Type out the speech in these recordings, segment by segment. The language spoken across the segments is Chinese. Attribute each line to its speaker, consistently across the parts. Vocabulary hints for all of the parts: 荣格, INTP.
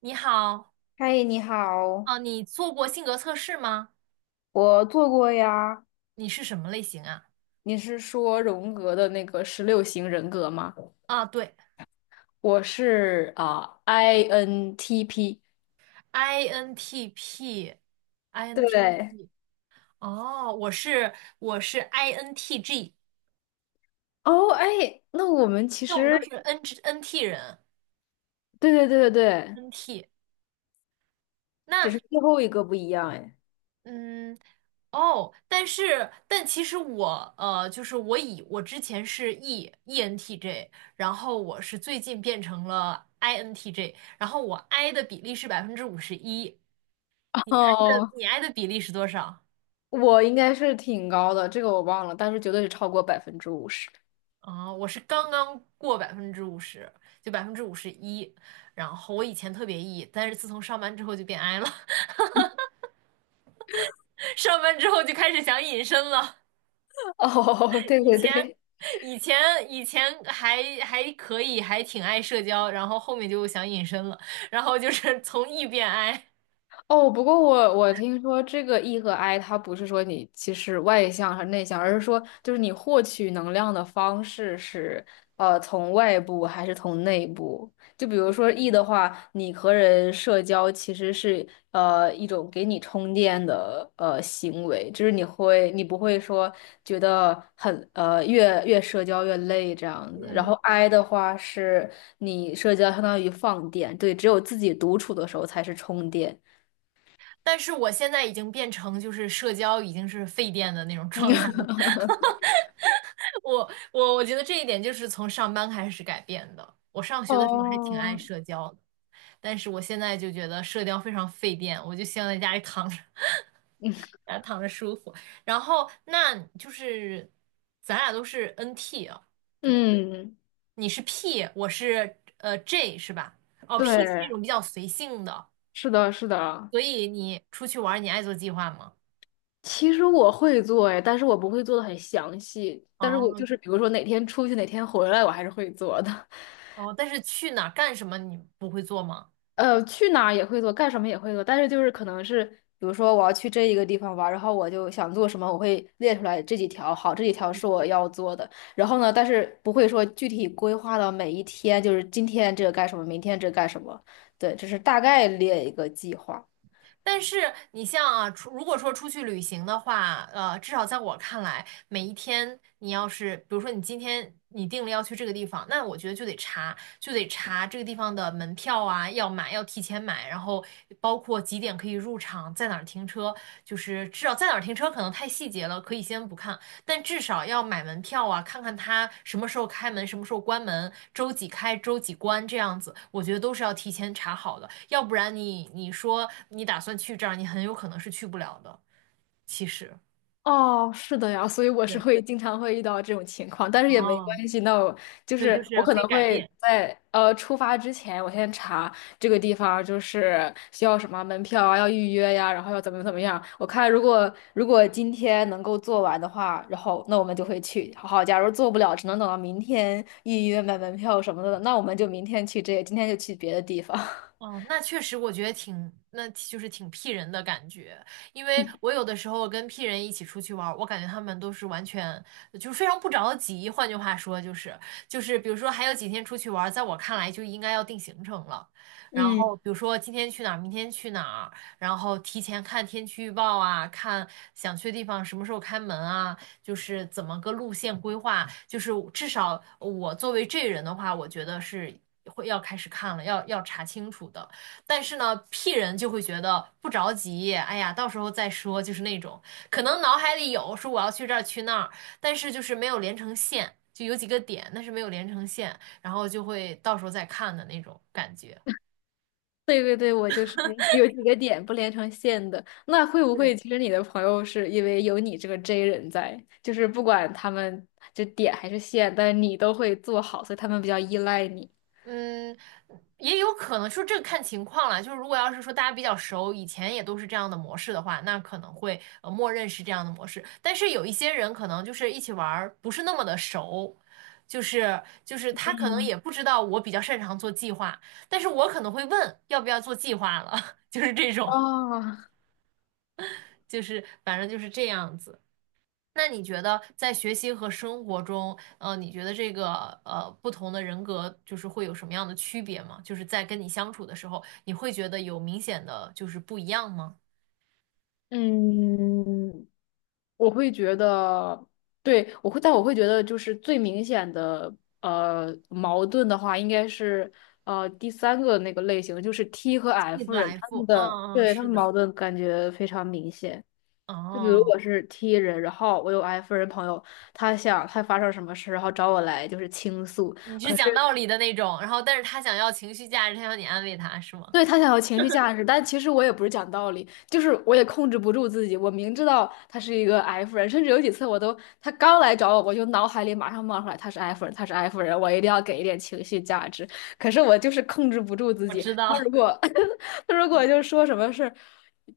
Speaker 1: 你好，
Speaker 2: 嗨，你好，
Speaker 1: 啊，你做过性格测试吗？
Speaker 2: 我做过呀。
Speaker 1: 你是什么类型啊？
Speaker 2: 你是说荣格的那个十六型人格吗？
Speaker 1: 啊，对
Speaker 2: 我是啊、INTP。对，
Speaker 1: ，INTP，INTP，哦，我是 INTG，
Speaker 2: 哦，哎，那我们其
Speaker 1: 那我们都是
Speaker 2: 实
Speaker 1: NT 人
Speaker 2: 对对对对对，
Speaker 1: ，NT。
Speaker 2: 只
Speaker 1: 那
Speaker 2: 是最后一个不一样哎。
Speaker 1: 嗯，哦，但其实我就是我之前是 E ENTJ，然后我是最近变成了 INTJ，然后我 I 的比例是百分之五十一，你 I 的
Speaker 2: 哦，
Speaker 1: 你 I 的比例是多少？
Speaker 2: 我应该是挺高的，这个我忘了，但是绝对是超过50%。
Speaker 1: 啊，我是刚刚过百分之五十，就百分之五十一。然后我以前特别 E，但是自从上班之后就变 I 了，上班之后就开始想隐身了。
Speaker 2: 哦，对
Speaker 1: 以
Speaker 2: 对
Speaker 1: 前，
Speaker 2: 对，
Speaker 1: 以前，以前还可以，还挺爱社交，然后后面就想隐身了，然后就是从 E 变 I。
Speaker 2: 哦，不过我听说这个 E 和 I，它不是说你其实外向和内向，而是说就是你获取能量的方式是从外部还是从内部。就比如说 E 的话，你和人社交其实是一种给你充电的行为，就是你不会说觉得很越社交越累这样子。然后
Speaker 1: 嗯，
Speaker 2: I 的话是你社交相当于放电，对，只有自己独处的时候才是充电。
Speaker 1: 但是我现在已经变成就是社交已经是废电的那种状态。我觉得这一点就是从上班开始改变的。我上学的时候还挺爱
Speaker 2: 哦，
Speaker 1: 社交的，但是我现在就觉得社交非常费电，我就希望在家里躺着，
Speaker 2: 嗯，
Speaker 1: 然后躺着舒服。然后那就是咱俩都是 NT 啊，对，
Speaker 2: 嗯，
Speaker 1: 你是 P，我是J 是吧？哦，P 是那
Speaker 2: 对，
Speaker 1: 种比较随性的，
Speaker 2: 是的，是的。
Speaker 1: 所以你出去玩儿你爱做计划吗？
Speaker 2: 其实我会做哎，但是我不会做的很详细。但是我
Speaker 1: 哦
Speaker 2: 就是比如说哪天出去，哪天回来，我还是会做的。
Speaker 1: 哦，但是去哪儿干什么你不会做吗？
Speaker 2: 呃，去哪儿也会做，干什么也会做。但是就是可能是，比如说我要去这一个地方玩儿然后我就想做什么，我会列出来这几条。好，这几条是我要做的。然后呢，但是不会说具体规划到每一天，就是今天这个干什么，明天这个干什么。对，只是大概列一个计划。
Speaker 1: 但是你像啊，如果说出去旅行的话，至少在我看来，每一天你要是，比如说你今天你定了要去这个地方，那我觉得就得查这个地方的门票啊，要提前买，然后包括几点可以入场，在哪儿停车，就是至少在哪儿停车可能太细节了，可以先不看，但至少要买门票啊，看看它什么时候开门，什么时候关门，周几开，周几关这样子，我觉得都是要提前查好的，要不然你说你打算去这儿，你很有可能是去不了的。其实，
Speaker 2: 哦，是的呀，所以我是
Speaker 1: 对，
Speaker 2: 会经常会遇到这种情况，但是也没
Speaker 1: 哦，
Speaker 2: 关系。那我就
Speaker 1: 对，就
Speaker 2: 是我
Speaker 1: 是
Speaker 2: 可
Speaker 1: 可
Speaker 2: 能
Speaker 1: 以改
Speaker 2: 会
Speaker 1: 变。
Speaker 2: 在出发之前，我先查这个地方就是需要什么门票啊，要预约呀，然后要怎么怎么样。我看如果如果今天能够做完的话，然后那我们就会去。好，假如做不了，只能等到明天预约买门票什么的，那我们就明天去这个，今天就去别的地方。
Speaker 1: 哦，那确实，我觉得挺，那就是挺 P 人的感觉，因为我有的时候跟 P 人一起出去玩儿，我感觉他们都是完全就是非常不着急。换句话说，就是比如说还有几天出去玩儿，在我看来就应该要定行程了。然
Speaker 2: 嗯。
Speaker 1: 后比如说今天去哪儿，明天去哪儿，然后提前看天气预报啊，看想去的地方什么时候开门啊，就是怎么个路线规划，就是至少我作为这人的话，我觉得是会要开始看了，要查清楚的。但是呢，P 人就会觉得不着急，哎呀，到时候再说，就是那种可能脑海里有说我要去这儿去那儿，但是就是没有连成线，就有几个点，但是没有连成线，然后就会到时候再看的那种感觉。
Speaker 2: 对对对，我就是有几个点不连成线的。那会不
Speaker 1: 对。
Speaker 2: 会其实你的朋友是因为有你这个 J 人在，就是不管他们就点还是线，但你都会做好，所以他们比较依赖你。
Speaker 1: 嗯，也有可能，说这个看情况了。就是如果要是说大家比较熟，以前也都是这样的模式的话，那可能会默认是这样的模式。但是有一些人可能就是一起玩儿不是那么的熟，就是他可能也不知道我比较擅长做计划，但是我可能会问要不要做计划了，就是这种，
Speaker 2: 哦，
Speaker 1: 就是反正就是这样子。那你觉得在学习和生活中，你觉得这个不同的人格就是会有什么样的区别吗？就是在跟你相处的时候，你会觉得有明显的就是不一样吗
Speaker 2: 嗯，我会觉得，对，我会，但我会觉得，就是最明显的矛盾的话，应该是第三个那个类型，就是 T 和
Speaker 1: ？T
Speaker 2: F
Speaker 1: 和
Speaker 2: 人，他们
Speaker 1: F，嗯
Speaker 2: 的，
Speaker 1: 嗯，
Speaker 2: 对，他
Speaker 1: 是
Speaker 2: 们
Speaker 1: 的，
Speaker 2: 矛盾感觉非常明显。就比如
Speaker 1: 哦，
Speaker 2: 我是 T 人，然后我有 F 人朋友，他想他发生什么事，然后找我来就是倾诉，
Speaker 1: 你是
Speaker 2: 可是。
Speaker 1: 讲道理的那种，然后但是他想要情绪价值，他要你安慰他，是吗？
Speaker 2: 对，他想要情绪价值，但其实我也不是讲道理，就是我也控制不住自己。我明知道他是一个 F 人，甚至有几次我都，他刚来找我，我就脑海里马上冒出来他是 F 人，他是 F 人，我一定要给一点情绪价值。可是我就是控制不住自
Speaker 1: 我
Speaker 2: 己。
Speaker 1: 知
Speaker 2: 他如
Speaker 1: 道，
Speaker 2: 果 他如果就是说什么事儿，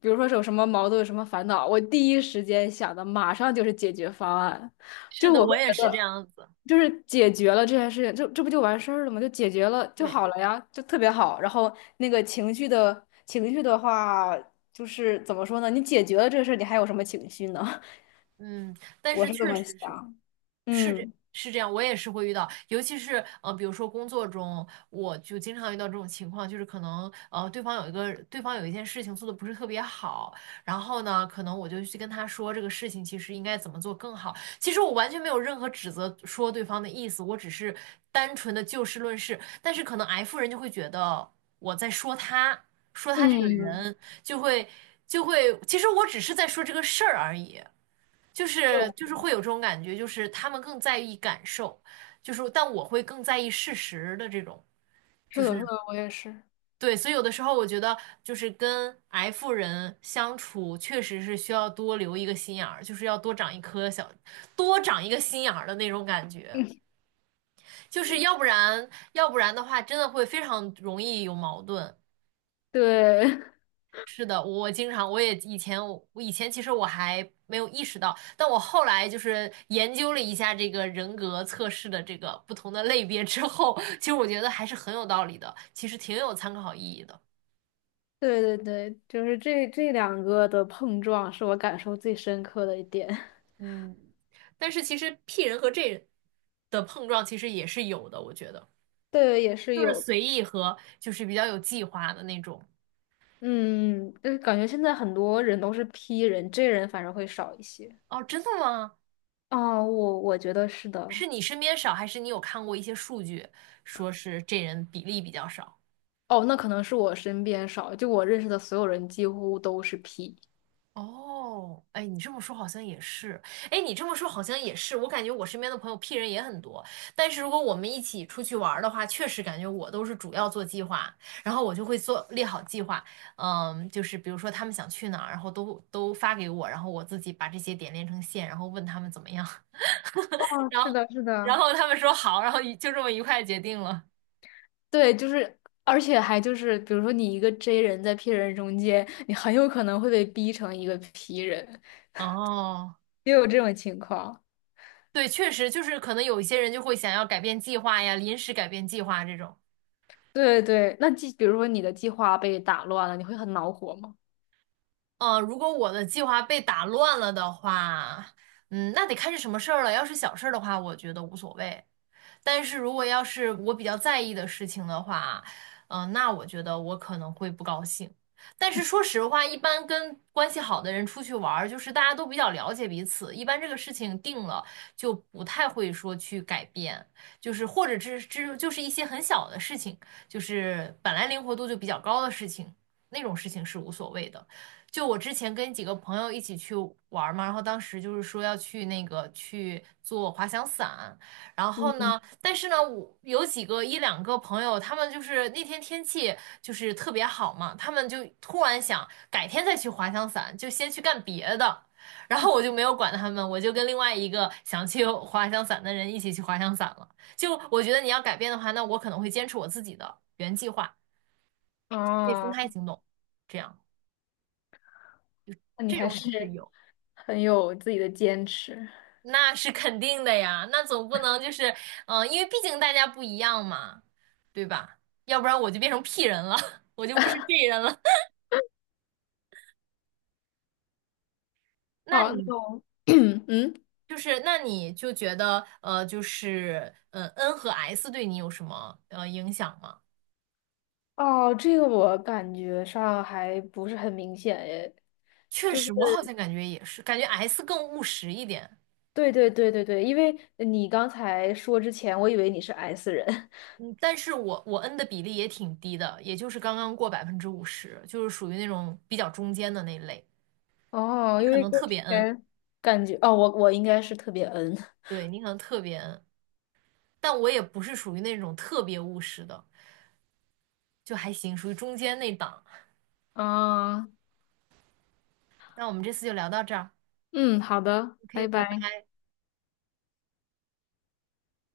Speaker 2: 比如说是有什么矛盾、有什么烦恼，我第一时间想的马上就是解决方案。
Speaker 1: 是
Speaker 2: 就
Speaker 1: 的，
Speaker 2: 我
Speaker 1: 我
Speaker 2: 会
Speaker 1: 也
Speaker 2: 觉
Speaker 1: 是这
Speaker 2: 得，
Speaker 1: 样子。
Speaker 2: 就是解决了这件事情，就这不就完事儿了吗？就解决了就
Speaker 1: 对，
Speaker 2: 好了呀，就特别好。然后那个情绪的话，就是怎么说呢？你解决了这个事儿，你还有什么情绪呢？
Speaker 1: 嗯，但
Speaker 2: 我
Speaker 1: 是
Speaker 2: 是这
Speaker 1: 确
Speaker 2: 么
Speaker 1: 实是。
Speaker 2: 想。嗯
Speaker 1: 是这样，我也是会遇到，尤其是比如说工作中，我就经常遇到这种情况，就是可能对方有一个对方有一件事情做的不是特别好，然后呢，可能我就去跟他说这个事情其实应该怎么做更好。其实我完全没有任何指责说对方的意思，我只是单纯的就事论事。但是可能 F 人就会觉得我在说他，说他这个
Speaker 2: 嗯，
Speaker 1: 人，就会就会，其实我只是在说这个事儿而已。就是就
Speaker 2: 对，
Speaker 1: 是会有这种感觉，就是他们更在意感受，就是但我会更在意事实的这种，
Speaker 2: 是
Speaker 1: 就是
Speaker 2: 的，是的，我也是。
Speaker 1: 对，所以有的时候我觉得就是跟 F 人相处，确实是需要多留一个心眼儿，就是要多长一颗小，多长一个心眼儿的那种感觉，就是要不然的话，真的会非常容易有矛盾。
Speaker 2: 对
Speaker 1: 是的，我经常，我以前其实我还没有意识到，但我后来就是研究了一下这个人格测试的这个不同的类别之后，其实我觉得还是很有道理的，其实挺有参考意义的。
Speaker 2: 对对对，就是这两个的碰撞是我感受最深刻的一点。
Speaker 1: 嗯，但是其实 P 人和 J 人的碰撞其实也是有的，我觉得
Speaker 2: 对，也是
Speaker 1: 就是
Speaker 2: 有，
Speaker 1: 随意和就是比较有计划的那种。
Speaker 2: 嗯，就是感觉现在很多人都是 P 人，J 人反而会少一些。
Speaker 1: 哦，真的吗？
Speaker 2: 哦，我我觉得是的。
Speaker 1: 是你身边少，还是你有看过一些数据说是这人比例比较少？
Speaker 2: 哦，那可能是我身边少，就我认识的所有人几乎都是 P。
Speaker 1: 哦，哎，你这么说好像也是，哎，你这么说好像也是，我感觉我身边的朋友 P 人也很多，但是如果我们一起出去玩儿的话，确实感觉我都是主要做计划，然后我就会列好计划，嗯，就是比如说他们想去哪儿，然后都发给我，然后我自己把这些点连成线，然后问他们怎么样，
Speaker 2: 哦，
Speaker 1: 然
Speaker 2: 是
Speaker 1: 后
Speaker 2: 的，是
Speaker 1: 然
Speaker 2: 的。
Speaker 1: 后他们说好，然后一就这么愉快地决定了。
Speaker 2: 对，就是，而且还就是，比如说你一个 J 人在 P 人中间，你很有可能会被逼成一个 P 人，
Speaker 1: 哦，
Speaker 2: 也有这种情况。
Speaker 1: 对，确实就是可能有一些人就会想要改变计划呀，临时改变计划这种。
Speaker 2: 对对，那计，比如说你的计划被打乱了，你会很恼火吗？
Speaker 1: 嗯，如果我的计划被打乱了的话，那得看是什么事儿了。要是小事儿的话，我觉得无所谓。但是如果要是我比较在意的事情的话，那我觉得我可能会不高兴。但是说实话，一般跟关系好的人出去玩儿，就是大家都比较了解彼此，一般这个事情定了就不太会说去改变，就是或者只就是一些很小的事情，就是本来灵活度就比较高的事情，那种事情是无所谓的。就我之前跟几个朋友一起去玩儿嘛，然后当时就是说要去去做滑翔伞。然后呢，但是呢，我有一两个朋友，他们就是那天天气就是特别好嘛，他们就突然想改天再去滑翔伞，就先去干别的。然后我就没有管他们，我就跟另外一个想去滑翔伞的人一起去滑翔伞了。就我觉得你要改变的话，那我可能会坚持我自己的原计划，可以分
Speaker 2: 哦，
Speaker 1: 开行动，这样
Speaker 2: 那你
Speaker 1: 这
Speaker 2: 还
Speaker 1: 种也是
Speaker 2: 是
Speaker 1: 有。
Speaker 2: 很有自己的坚持。
Speaker 1: 那是肯定的呀，那总不能就是，因为毕竟大家不一样嘛，对吧？要不然我就变成 P 人了，我就不是 J 人了。那
Speaker 2: 好，
Speaker 1: 你
Speaker 2: 那我，嗯。
Speaker 1: 那你就觉得，就是，n 和 S 对你有什么影响吗？
Speaker 2: 哦，这个我感觉上还不是很明显诶，
Speaker 1: 确
Speaker 2: 就是
Speaker 1: 实，我好像感觉也是，感觉 S 更务实一点，
Speaker 2: 对对对对对，因为你刚才说之前，我以为你是 S 人
Speaker 1: 嗯，但是我 N 的比例也挺低的，也就是刚刚过百分之五十，就是属于那种比较中间的那类。
Speaker 2: 哦，
Speaker 1: 你
Speaker 2: 因
Speaker 1: 可
Speaker 2: 为
Speaker 1: 能
Speaker 2: 跟
Speaker 1: 特
Speaker 2: 之
Speaker 1: 别 N，
Speaker 2: 前感觉哦，我我应该是特别 N
Speaker 1: 对，你可能特别 N。但我也不是属于那种特别务实的，就还行，属于中间那档。
Speaker 2: 啊，
Speaker 1: 那我们这次就聊到这儿
Speaker 2: 嗯，好的，
Speaker 1: ，OK，
Speaker 2: 拜
Speaker 1: 拜
Speaker 2: 拜。
Speaker 1: 拜。